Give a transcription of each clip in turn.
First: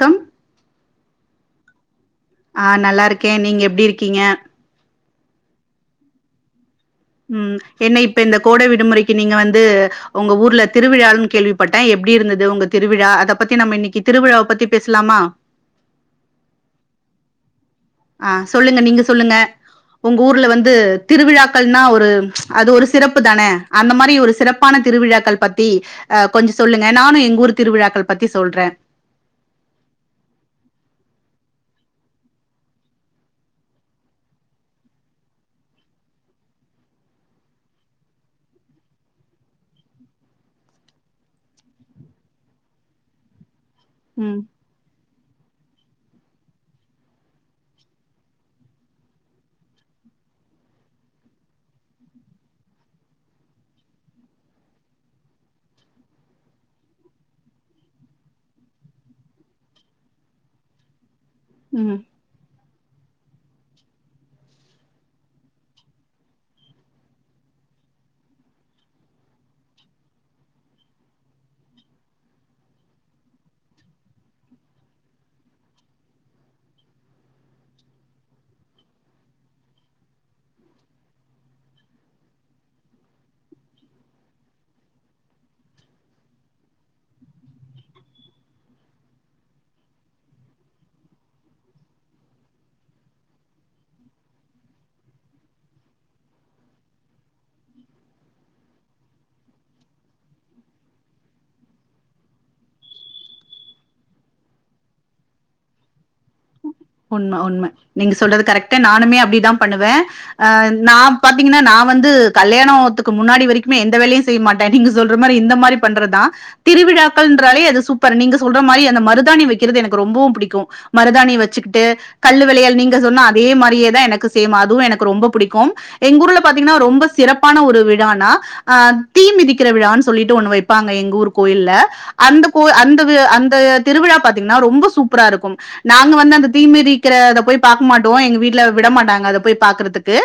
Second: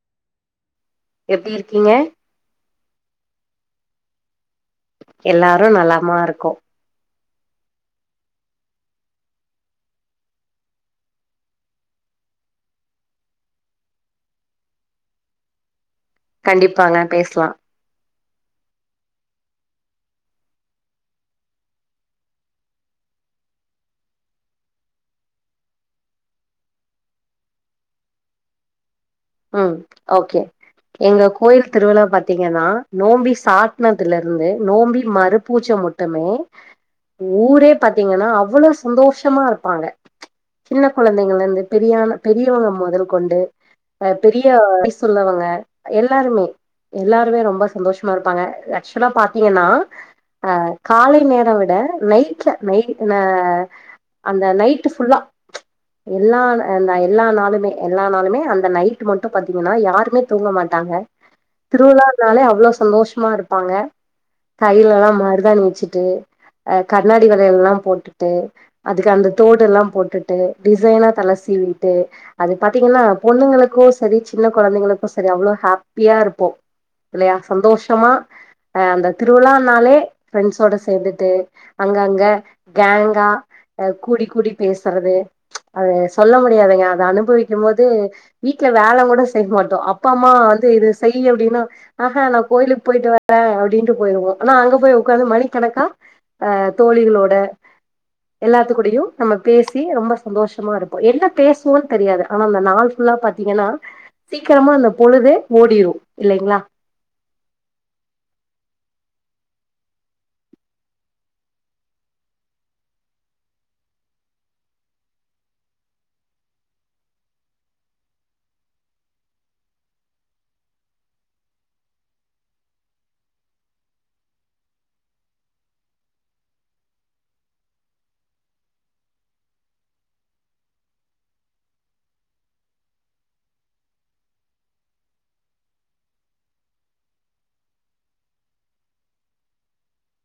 த்தம் எப்படி இருக்கீங்க ஆ நல்லா இருக்கே நீங்க எப்டி இருக்கீங்க எல்லாரு நலமா இருக்கோ ம் என்ன இப்ப இந்த கோட விடுமுறைக்கு நீங்க வந்து உங்க ஊர்ல திருவிழாலன்னு கேள்விப்பட்டே எப்டி இருந்தது உங்க திருவிழா அத பத்தி நாம இன்னைக்கு திருவிழாவ பத்தி பேசலாமா கண்டிப்பாங்க பேசலா அ சொல்லுங்க நீங்க சொல்லுங்க உங்க ஊர்ல வந்து திருவிழாக்கள்னா ஒரு அது ஒரு சிறப்பு தானே அந்த மாரி ஒரு சிறப்பான திருவிழாக்கள் பத்தி அ கொஞ்சோ சொல்லுங்க நானு எங்க ஊர் திருவிழாக்கள் பத்தி சொல்றே ம் ஓகே எங்க கோயில் திருவிழா பாத்தீங்கன்னா நோம்பி சாத்துனதுல இருந்து நோம்பி மறுபூச்சை மட்டுமே ஊரே பாத்தீங்கன்னா அவ்வளோ சந்தோஷமா இருப்பாங்க சின்ன கொழந்தைங்கல இருந்து பெரியாரன பெரியவங்க மொதல் கொண்டு அ ம் பெரிய வயசு உள்ளவங்க எல்லாருமே எல்லாருமே ரொம்ப சந்தோஷமா இருப்பாங்க ஆக்சுவலா பாத்தீங்கன்னா அ காலைல நேர விட நைட்ல நைட் அந்த நைட் ஃபுல்லா எல்லா எல்லா நாளுமே எல்லா நாளுமே அந்த நைட் ட்டு மட்டு பாத்தீங்கன்னா யாருமே தூங்க மாட்டாங்க ம் திருவிழா இருந்தாலே அவ்வளோ சந்தோஷமா இருப்பாங்க கையில எல்லா மறுதாணி வச்சுட்டு அ கண்ணாடி வளையலா எ போட்டுட்டு அதுக்கு அந்த தோடுல்லா போட்டுட்டு டிசைனா தல சீவிட்டு அது பாத்தீங்கன்னா பொண்ணுங்களுக்கு க்ரோ சரி சின்ன கொழந்தைங்களுக்கு சரி அவ்வளவு ஹாப்பியா இருப்போ இல்லையா சந்தோஷமா அ அந்த திருவிழா நாளே ஃப்ரண்ட்ஸோட சேர்ந்துட்டு அங்க அங்க கேங்கா அ கூடி கூடி பேசுறது அது சொல்ல முடியதுங்க அத அனுபவிக்கு போது வீட்டுல வேல கூட செய்ய மாட்டோ அப்பா அம்மா வந்து இத செய் அப்படின்னா ஆஹா நா கோயிலுக்கு போயிட்டு வரே அப்படின்ட்டு போயிருவோம் ஆனா அங்க போய் உ்காந்து மணிக்கணக்காஹ் அ தோழிகளோட எல்லாத்து கூடையு நாம பேசி ரொம்ப சந்தோஷமா இருப்போ என்ன பேசுவோம்ன்னு தெரியாது ஆனா அந்த நாள் ஃபுல்லா பாத் ங்கன்னா சீக்கிரமா அந்த பொழுது ஓடிடு இல்லைங்களா உண்ம உண்ம நீங்க சொல்றது கரெக்ட்டு நானுமே அப்டிதா பண்ணுவே அ நா பாத்தீங்கன்னா நா வந்து கல்யாணத்துக்கு முன்னாடி வரைக்குமே எந்த வேலையு செய்ய மாட்ட நீங்க சொல்ற மாரி இந்த மாரி பண்றதா திருவிழாக்கள்ன்றாலே அது சூப்பர் நீங்க சொல்ற மாரி அந்த மருதாணி வக்கிறது எனக்கு ரொம்பவு பிடிக்கு மருதாணி வச்சு ட்டு கல்லு வளையல் நீங்க சொன்ன அதே மாரியேதா எனக்கு சேம் அதுவு எனக்கு ரொம்ப பிடிக்கு எங்க ஊர்ல பாத்தீங்கனா ரொம்ப சிறப்பான ஒரு விழானா அ தீமிதிக்கிற விழான் சொல்லிட்டு ஒன்னு வைப்பாங்க எங்க ஊர் கோயில்ல அந்த கோ அந்த அந்த திருவிழா பாத்தீங்னா ரொம்ப சூப்பராருக்கும் நாங்க வந்து அந்த தீமிதிக்கிறத போய் பாக் மாட்டோ எங்க வீட்ல விட மாட்டாங்க அத போய் பாக்குறதுக்கு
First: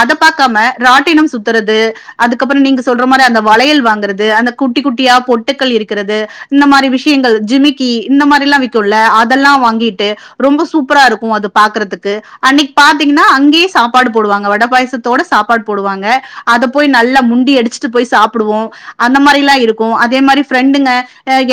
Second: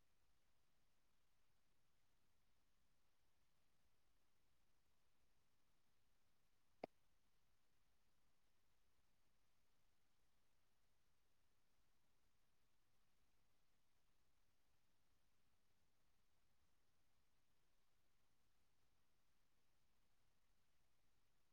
அத பாக்காம ராட்டினம் சுத்துறது அதுக்கப்புற நீங்க சொல்ற மாரி அந்த வளையல் வாங்குறது அந்த குட்டி குட்டியா பொட்டுக்கள் இருக்கிறது இந்த மாரி விஷயங்கள் ஜிமிக்கி இந்த மாரில்லா விக்குல்ல அதெல்லா வாங்கிட்டு ரொம்ப சூப்பரா இருக்கு அத பாக்குறத்துக்கு அன்னைக் பாத்தீங்கனா அங்கயே சாப்பாடு போடுவாங்க வட பாயசத்தோட சாப்பாடு போடுவாங்க அத போய் நல்லா முன்டி அடிச்சுட்டு போய் சாப்புடுவோ அந்த மாரில்லா இருக்கு அதே மாரி ஃப்ரெண்டுங்க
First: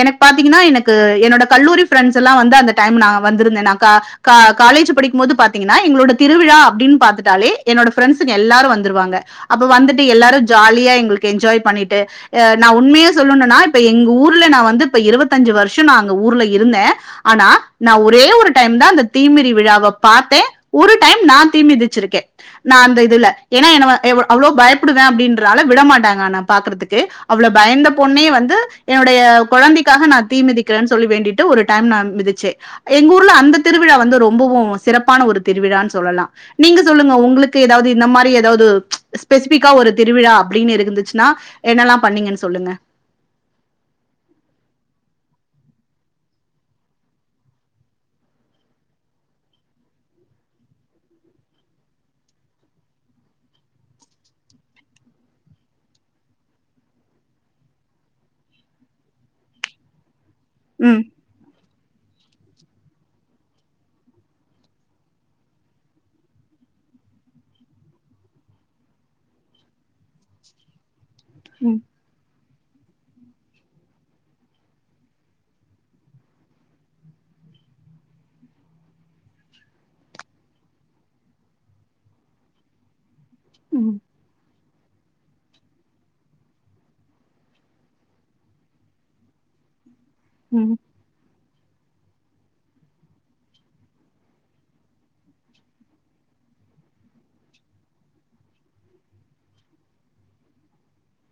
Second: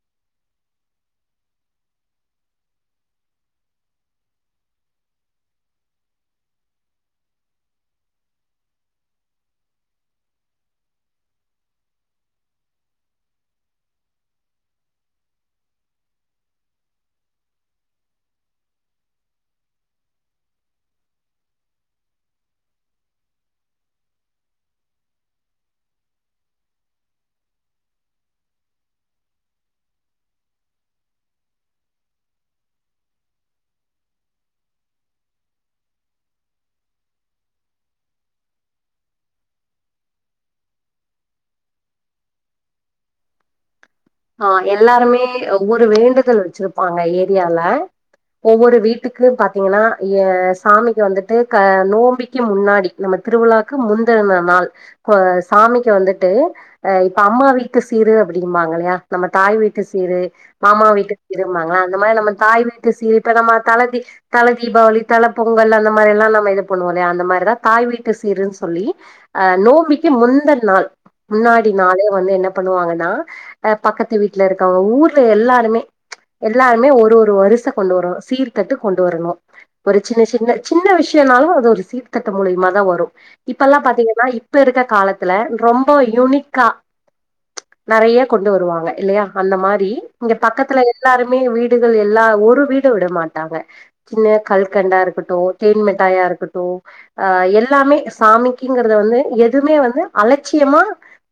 எனக்கு பாத்தீங்கனா எனக்கு என்னோட கல்லூரி ஃப்ரெண்ட்ஸ் எல்லா வந்து அந்த டைம் நா வந்துருந்தேனாக்கா கா காலேஜு படிக்கும்மோது பாத்தீங்கனா எங்களோட திருவிழா அப்டின் பாத்துட்டாலே என்னோட ஃப்ரெண்ட்ஸுங்க எல்லாரு வந்துருவாங்க அப்ப வந்துட்டு எல்லாரு ஜாலியா எங்கள்க்கு என்ஜாய் பண்ணிட்டு அ நா உண்மையா சொல்லனுன்னா இப்ப எங்க ஊர்ல நா வந்து இப்ப இருவத்தஞ்சு வருஷ நா அங்க ஊர்ல இருந்தே ஆனா நா ஒரே ஒரு டைம் தா அந்த தீ மிதி விழாவ பாத்தே ஒரு டைம் நா தீ மிதிச்சுருக்கே நா அந்த இதுல ஏனா என்ன வ எவ அவ்ளோ பயப்புடுவே அப்டின்றனால விட மாட்டாங்க ஆன‌ பாக்கற்துக்கு அவ்ள பயந்த பொண்ணே வந்து என்னுடைய கொழந்தைக்காக நா தீ மிதிக்கிறன் சொல்லி வேண்டிட்டு ஒரு டைம் நா மிதிச்சே எங்கூர்ல அந்த திரு ருவிழா வந்து ரொம்பவு சிறப்பான ஒரு திருவிழான் சொல்லலா நீங்க சொல்லுங்க உங்களுக்கு எதாவ்து இந்த மாரி எதாவ்து ஸ்பெசிஃபிக்கா ஒரு திருவிழா அப்டீன்னு இருந்துச்சுனா என்னெல்லா பண்ணீங்கன் சொல்லுங்க ஆ எல்லாருமே ஒவ்வொரு வேண்டுதல் வச்சிருப்பாங்க ஏரியால ஒவ்வொரு வீட்டுக்கு பாத்தீங்கனா ஏ சாமிக்கு வந்துட்டு க நோம்பிக்கு முன்னாடி நம்ம திருவிழாக்கு முந்துன நாள் ப சாமிக்கு வந்துட்டு அ இப்ப அம்மா வீட்டு சீரு அப்புடிம்பாங்க இல்லயா நம்ம தாய் வீட்டு சீரு மாமா ம். வீட்டு சீரும்பாங்கல அந்த மாரி நம்ம தாய் வீட்டு சீர் இப்ப நம்ம தலதி தல தீபாவளி தல பொங்கல் அந்த மாரி எல்லா நம்ம இது பண்ணுவோல்லயா அந்த மாரிதா தாய் வீட்டு சீருன் சொல்லி அ நோம்பிக்கு முந்தன் நாள் முன்னாடி ம், நாளே வந்து என்ன பண்ணுவாங்கன்னா ஆ பக்கத்து வீட்ல இருக்கவ ஊர்ல எல்லாருமே எல்லாருமே ஒரு ஒரு வருச கொண்டு வரனு சீர்த்தட்டு கொண்டு வரனு ஒரு சின்ன சின்ன சின்ன விஷயன்னாலு அது ஒரு சீர்த்தட்டு மூலியமாதா வரு இப்பல்லா ம், பாத்தீங்கனா இ ப்ப இருக்க காலத்துல ரொம்ப யூனிக்கா நறைய கொண்டு வருவாங் க இல்லயா அந்த மாரி இங்க ம், பக்கத்துல எல்லாரு மே வீடுகள் எல்லா ஒரு வீட விட மாட்டாங்க சின்ன கல்கண்டா இருக்கட்டு தேன் மிட்டாயா இருக்கட்டு அ எல்லாமே சாமிக்குங்கிறத வந்து எதுமே வந்து அலட்சியமா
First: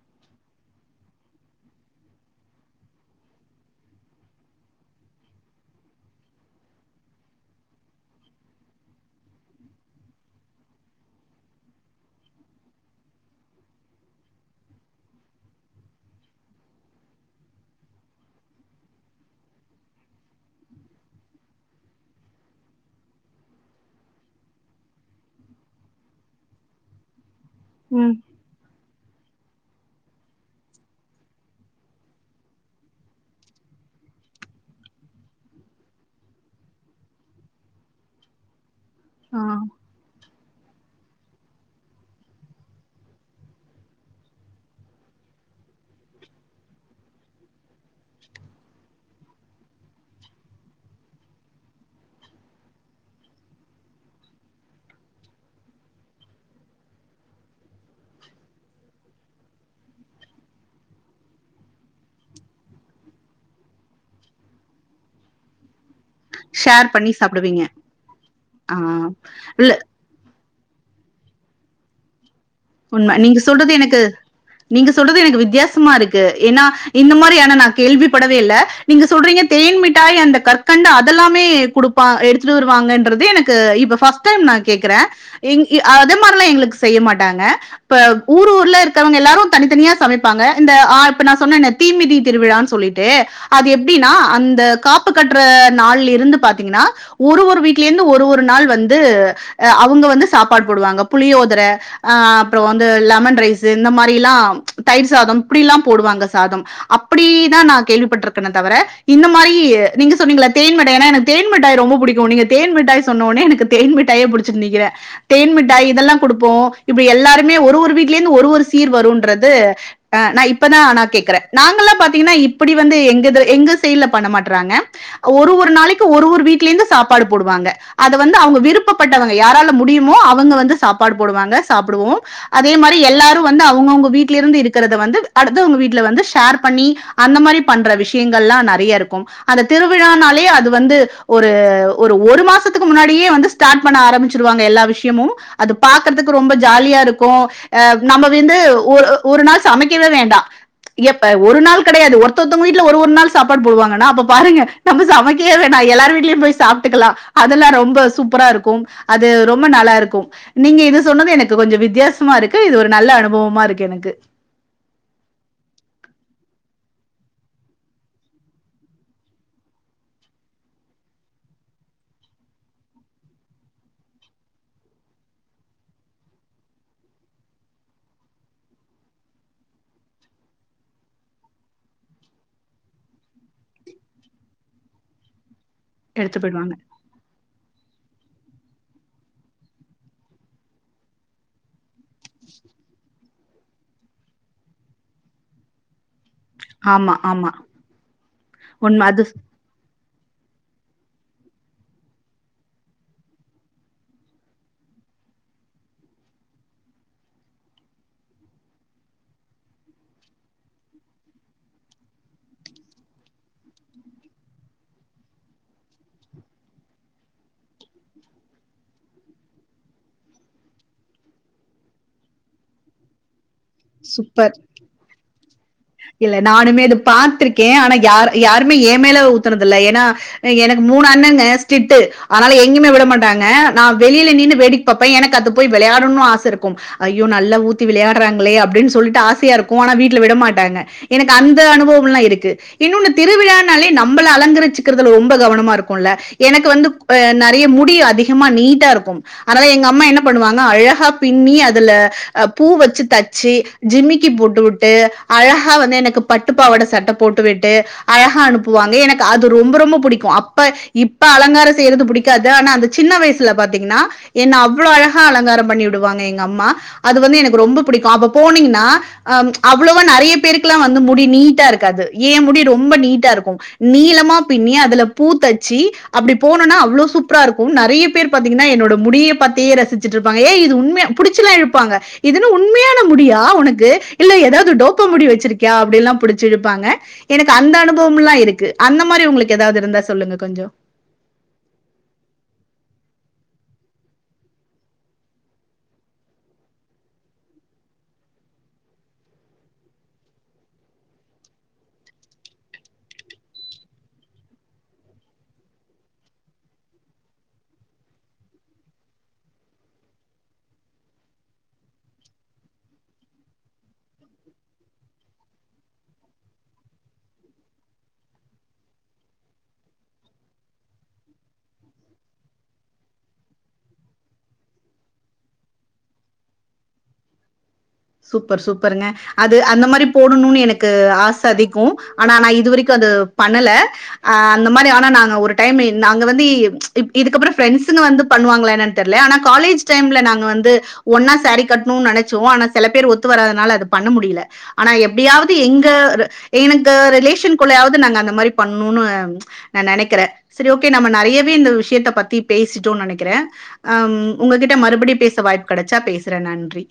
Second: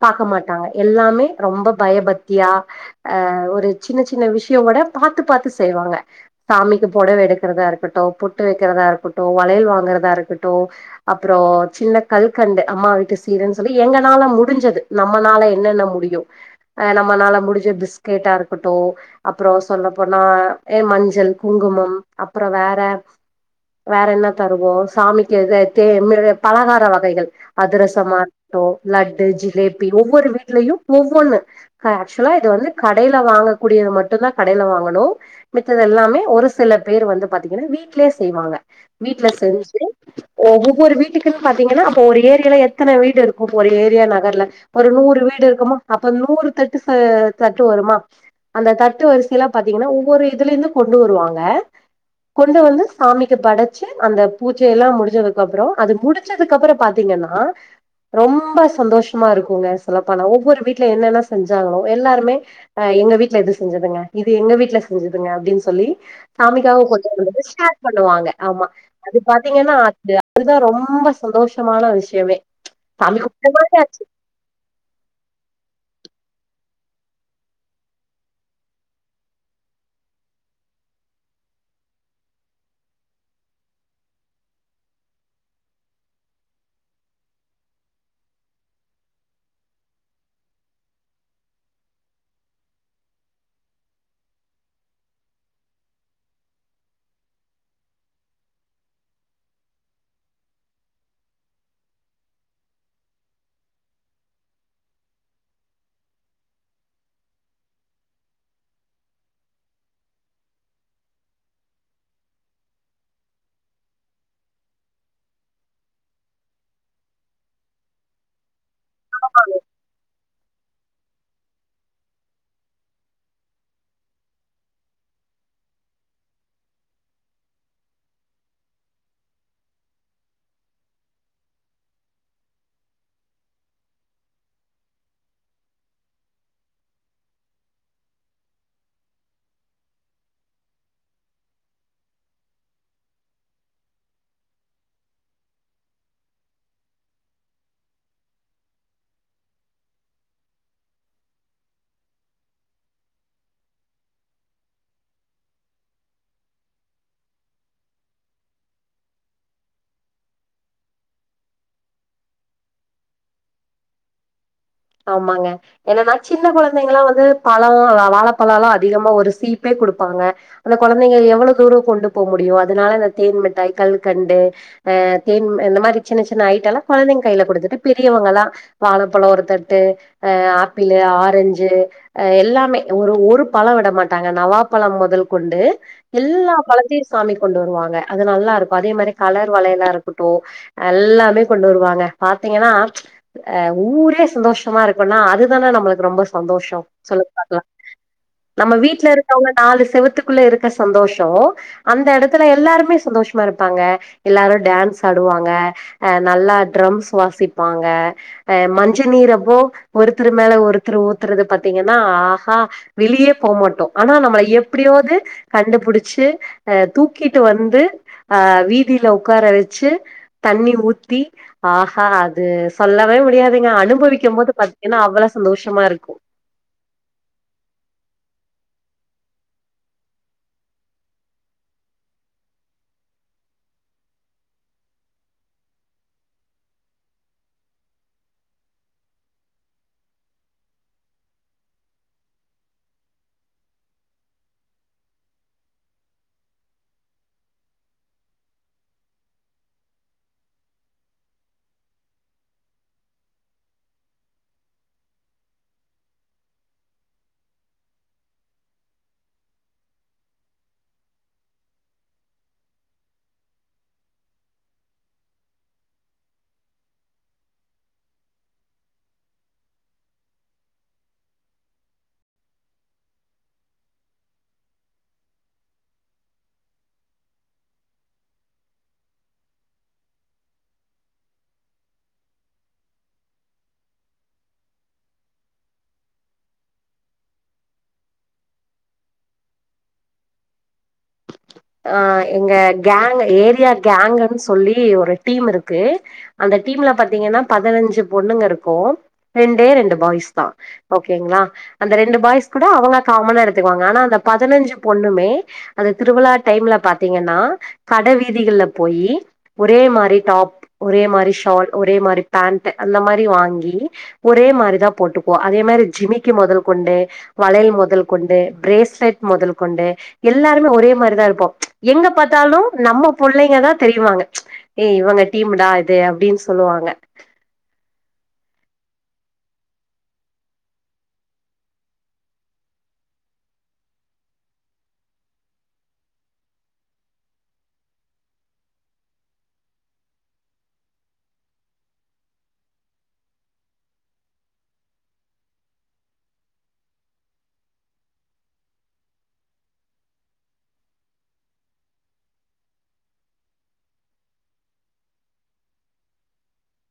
பாக்க மாட்டாங்க எல்லாமே ரொம்ப பயப த்தியா அ ஒரு சின்ன சின்ன விஷ்யோ கூட பாத்து பாத்து செய்வாங்க சாமிக்கு பொடவ எடுக்குறதா இருக்கட்டு பொட்டு வக்கிறதா இருக்கட்டு வளயல் வாங்கறதா இருக்கட்டு அப்றோ சின்ன கல்கண்டு அம்மா வீட்டு சீருன் சொல்லி எங்கனால முடிஞ்சது நம்மனால என்னென்ன முடியு அ நம்மனால முடுஞ்ச பிஸ்கட்டா இருக்கட்டு அப்றோ சொல்லப்போனா எ மஞ்சள் குங்குமம் அப்றொ வேற வேற என்ன தருவோ சாமிக்கு இது தே மிரு பலகார வகைகள் ம். அதுரசமா இருக்கட்டு லட்டு ஜிலேபி ஒவ்வொரு வீட்லயு ஒவ்வொன்னு ஆக்சுவலா இது வந்து கடைல வாங்கக்கூடியது மட்டு தா கடைல வாங்கணு மித்தது எல்லாமே ஒரு சில பேர் வந்து பாத்தீங்கனா வீட்லயே செய்வாங்க வீட்ல ஆ செஞ்சு ஒவ்வொரு வீட்டுக்குன் பாத்தீங்கனா அப்ப ஒரு ஏரியால எத்தன வீடு இருக்கு ஒரு ஏரியா நகர்ல ஒரு நூறு வீடு இருக்குமா அப்ப நூறு தட் டுச வருமா அந்த தட்டு வரிசயெலா பாத்தீங்கனா ஒவ்வொரு இதுலேந்து கொண்டு வருவாங்க கொண்டு வந்து சாமிக்கு படச்சு அந்த பூஜையல்லா முடிஞ்சதுக்கப்றோ அது முடிச்சதுக்கப்ற பாத்தீங்கன்னா ரொம்ப சந்தோஷமா இருக்குங்க சொல்லப்போனா ஒவ்வொரு வீட்ல என்னென்ன செஞ்சாங்களோ எல்லாருமே அ எங்க வீட்ல இது செஞ்சதுங்க இது எங்க வீட்ல செஞ்சதுங்க அப்டின் சொல்லி சாமிக்காக ஷேர் கொண்டு பண்ணி வந்தது சாப்பிடுவீங்க. ஷேர் பண்ணுவாங்க ஆமா ஆ. அது இல்ல பாத்தீங்கன்னா அது அதுதா ரொம்ப சந்தோஷமான விஷ்யமே உண்ம நீங்க சொல்றது எனக்கு நீங்க சொல்றது எனக்கு வித்யாசமா இரு க்கு ஏன்னா இந்த மாரியானா நா கேள்வி படவே இல்ல நீங்க சொல்றீங்க தேன் மிட்டாய் அந்த கற்கண்டு அதெல்லாமே குடுப்பா எடுத்துட்டு வருவாங்கன்றது எனக்கு இப்ப ஃபஸ்ட் டைம் நா கேக்குறே இங் அதே மார்லா எங்களுக் செய்ய மாட்டாங்க இப்ப ஊர் ஊர்ல இருக்கவங்க எல்லாரு தனித்தனியா சமைப்பாங்க இந்த ஆ இப்ப நா சொன்னனே இந்த தீமிதி திருவிழான் சொல்லிட்டு அது எப்டின்னா அந்த காப்பு கட்ற நாள்லிருந்து பாத்தீங்கனா ஒரு ஒரு வீட்லேந்து ஒரு ஒரு நாள் வந்து அவுங்க வந்து சாப்பாடு போடுவாங்க புளியோதர ஆ ப்றோ வந்து லெமன் ரைஸு இந்த மாரில்லா தயிர் சாதம் இப்டில்லா போடுவாங்க சாதம் அப்டீதா நா கேள்விப்பட்ருக்கனே தவிர இந்த மாரி நீங்க சொன்னீங்கள தேன் மிட்டா எனக்கு தேன் மிட்டாய் ரொம்ப புடிக்கு நீங்க தேன் மிட்டாய் சொன்னோனே எனக்கு தேன் மிட்டாயே புடுச்சுட் நிக்கிறே தேன் மிட்டாய் இதெல்லா குடுப்போ இப்டி எல்லாரு மே ஒரு ஒரு வீட்லேந்து ஒரு ஒரு சீர் வருன்றது ஆ நா இப்பதா நா கேக்குற நாங்கல்லா பாத்தீங்கன்னா இப்படி வந்து எங்கத எங்க சயிட்ல பண்ண மாட்றாங்க ஒரு ஒரு நாளைக்கு ஒரு ஒரு வீட்ல இருந்து சாப்பாடு போடுவாங்க அத வந்து அவங்க விருப்பப்பட்டவங்க யாரால முடியுமோ அவங்க வந்து சாப்பாடு போடுவாங்க சாப்பிடுவோ அதே மாரி எல்லாரு வந்து அவங்கவுங்க வீட்டுல இருந்து இருக்கிறத வந்து அடுத்தவங்க வீட்ல வந்து ஷேர் பண்ணி அந்த மாரி பண்ற விஷயங்கள் எல்லா நறய இருக்கும் அந்த திருவிழானாலே அது வந்து ஒரு ஒரு ஒரு மாசத்துக்கு முன்னாடியே வந்து ஸ்டார்ட் பண்ண ஆரம்பிச்சிருவாங்க எல்லா விஷயமு அது பாக்குறதுக்கு ரொம்ப ஜாலியா இருக் கோ அ நம்ம வந்து ஒரு ஒரு நாள் சமைக்கவே வேண்டா எப்ப ஒரு நாள் கிடையாது ஒருத்தத்தங்க வீட்ல ஒரு ஒரு நாள் சாப்பாடு போடுவாங்கன்னா அப்ப பாருங்க நம்ம சமைக்கவே வேணா எல்லார் வீட்லயு போய் சாப்ட்டுக்கலா அதெல்லா ரொம்ப சூப்பரா இருக்கு அது ரொம்ப நல்லா இருக்கு நீங்க இது சொன்னது எனக்கு கொஞ்சோ வித்தியாச சுமா இருக்கு இது ஒரு நல்ல அனுபவமா இருக்கு எனக்கு ஆமாங்க என்னன்னா சின்ன கொழந்தைங்கலா வந்து பழோ வாழப்பலோலா அதிகமா ஒரு சீப்பே கொடுப்பாங்க அந்த கொழந்தைங்க எவ்வளவு தூரோ கொண்டு போக முடியு அதனால இந்த தேன் மிட்டாய் கல்கண்டு அ தேன் இந்த மாதிரி சின்ன சின்ன ஐட்டல்லா கொழந்தைங்க கையில கொடுத்துட்டு பெரியவங்க எல்லா வாழப்பழோ ஒருத்த ட்டு அ ஆப்பிளு ஆரஞ்சு எல்லாமே ஒரு ஒரு பழோ விட மாட்டாங்க நவா பழோ மொதல் கொண்டு எடுத்துட்டு எல்லா போயிடுவாங்க பழத்தயு சாமிக்கு கொண்டு வருவாங்க அது நல்லா இருக்கு அதே மாரி கலர் வளயலா இருக்கட்டோ எல்லாமே கொண்டு வருவாங்க பாத்தீங்கன்னா ஆ ஊரே சந்தோஷ தமா இருக்குன்னா அதுதானே நம்ளுக்கு ரொம்ப சந்தோஷோ ஆமா சொல்லுங்க ஆமா பாக்லா நம்ம வீட்ல உண்ம அது இருக்கவங்க நாலு செவுத்து க்குள்ள இருக்க சந்தோஷோ அந்த எடத்துல எல்லாருமே சந்தோஷமா இருப்பாங்க எல்லாரு டான்ஸ் ஆடுவாங்க நல்லா அ ட்ரம்ஸ் வாசிப்பாங்க அ மஞ்ச நீர ப்போ ஒருத்தர் மேல ஒருத்தர் ஊத்றது பத்தீங்கன்னா ஆஹா வெளியே போமாட்டோம் ஆனா நம்மள எப்டியாவது கண்டுபுடிச்சு அ தூக்கிட்டு வந்து அ வீதில ஒக்கார வச்சு தண்ணி ஊத்தி ஆஹா அது சொல்லவே முடியாது ங்க அனுபவிக் மொத்து சூப்பர் பத்தீங்கன்னா அவ்ளோ சந்தோஷம் இல்ல நானுமே அது பாத்ருக்கே ஆனா யார் யாருமே ஏ மேல ஊத்றதுல்ல ஏனா எனக்கு மூனு அண்ணங்க ஸ்டிட்டு அதனால எங்கேயுமே விட மாட்டாங்க நா வெளியில நின்னு வேடிக்கை பார்ப்பே எனக்கு அங்க போய் விளையாடனுன் ஆச இருக்கு ஐயோ நல்லா ஊத்தி விளையாடுறாங்களே அப்டினு சொல்லிட்டு ஆசையா இருக்கு ஆனா வீட்டுல விடமாட் ட்டாங்க எனக்கு அந்த அனுபவோ எல்லாம் இருக்கு இன்னொன்னு திருவிழாானாலே நம்மளை அலங்கரிச்சக்கிறதுல ரொம்ப கவனமா இருக்கும்ல்ல எனக்கு வந்து ப நறைய முடி அதிகமா நீட்டா இருக்கு அதனால எங்க அம்மா என்ன பண்ணுவாங்க அழகா பின்னி அதுல பூ வச்சு தச்சு ஜிமிக்கி போட்டு விட்டு அழகா வந்து எனக்கு பட்டுப்பாவடைசட்ட போட்டுவிட்டு அழகா அனுப்புவாங்க எனக்கு அது ரொம்ப ரொம்ப பிடிக்கும் அப்ப இப்ப அலங்காரம் செய்றது புடிக்காது ஆனா அந்த சின்ன வயசுல பாத்தீங்கன்னா என்ன அவ்ளோ அழகா அலங்காரோ பண்ணி விடுவாங்க எங்க அம்மா அது வந்து எனக்கு ரொம்ப பிடிக்கும் அப்ப போனீங்கன்னா அ அவ்ளோ ப்ப நெறய பேருக்ல்லா வந்து முடி நீட்டா இருக்காது என் முடி ரொம்ப நீட்டாருக்கும் நீளமா பிண்ணி அதுல பூத்தச்சு அப்டி போனன்னா அவ்ளோ சூப்பராருக்கும் நெறய பேர் பாத்தீங்கன்னா என்னோட முடிய பத்தே ரசிச்சிட்டுருப்பாங்க ஏ இது உண்மையா புடிச்ல்லாம் இருப்பாங்க இதுன்னா உண்மையான முடியா ஒனக்கு இல்ல ஏதாவது டோ ப்பா ப்பா முடி வச்சிருக்கியா அப்படின்ல்லா புடிச்சிழுப்பாங்க எனக்கு அந்த அனுபவம்ல்லா இருக்கு அந்த மாதிரி உங்களுக்கு ஏதாவது இருந்தா சொல்லுங்க கொஞ்சோ அ எங்க கேங் ஏரியா கேங்ன்னு சொல்லி ஒரு டீம்ருக்கு அந்த டீம்ல பாத்தீங்கன்னா பதினஞ்சு பொண்ணுங்க இருக்கு ரெண்டே ரெண்டு பாய்ஸ் தா ஓகேங்ளா அந்த ரெண்டு பாய்ஸ் கூட அவங்க காமனா எடுத்துக்குவாங்க ஆனா அந்த பதினஞ்சு பொண்ணுமே அந்த திருவிழா டைம்ல பாத்தீங்கன்னா கட வீதிகள்ல போயி ஒரே மாரி டாப் ஒரே மாரி ஷால் ஒரே மாரி பேண்ட் அந்த மாரி வாங்கி ஒரே மாரிதா போட்டுப்போ அதே மாரி ஜிமிக்கு மொதல் கொண்டு வளையல் மொதல் கொண்டு ப்ரேஸ்லெட் மொதல் கொண்டு எல்லாருமே ஒரே மாதிரிதாருக் ப்போம் எங்க பாத்தாலு நம்ம புள்ளைங்கதா தெரியிவாங்க ஏ இவங்க டீமுடா இது அப்டின்னு சொல்லுவாங்க சூப்பர் சூப்பர்ங்க அது அந்த மாரி போடணுன்னு எனக்கு ஆச அதிகோ ஆனா நா இதுவரைக்கு அது பண்ணல அ அந்த மாரி ஆனா நாங்க ஒரு டைம் நாங்க வந்து இதுக்கப்பறோ ஃப்ரெண்ட்ஸுங்க வந்து பண்ணுவாங்களா என்னன்னு தெரில ஆனா காலேஜ் டைம்ல நாங்க வந்து ஒன்னா சேரீ கட்டணுன்னு நெனச்சோ ஆனா செல பேர் ஒத்து வராதனால அது பண்ண முடியல ஆனா எப்டியாவது எங்க எனக்கு ரிலேஷன்குள்ளயாவது நாங்க அந்த மாரி பண்ணுன்னு நா நெனக்கிறே சரி ஓகே நம்ம நெறயவே இந்த விஷயத்த பத்தி பேசிட்டோன்னு நெனக்கிறே அம் உங்ககிட்ட மறுபடி பேச வாய்ப்பு கெடச்சா பேசுறே நன்றி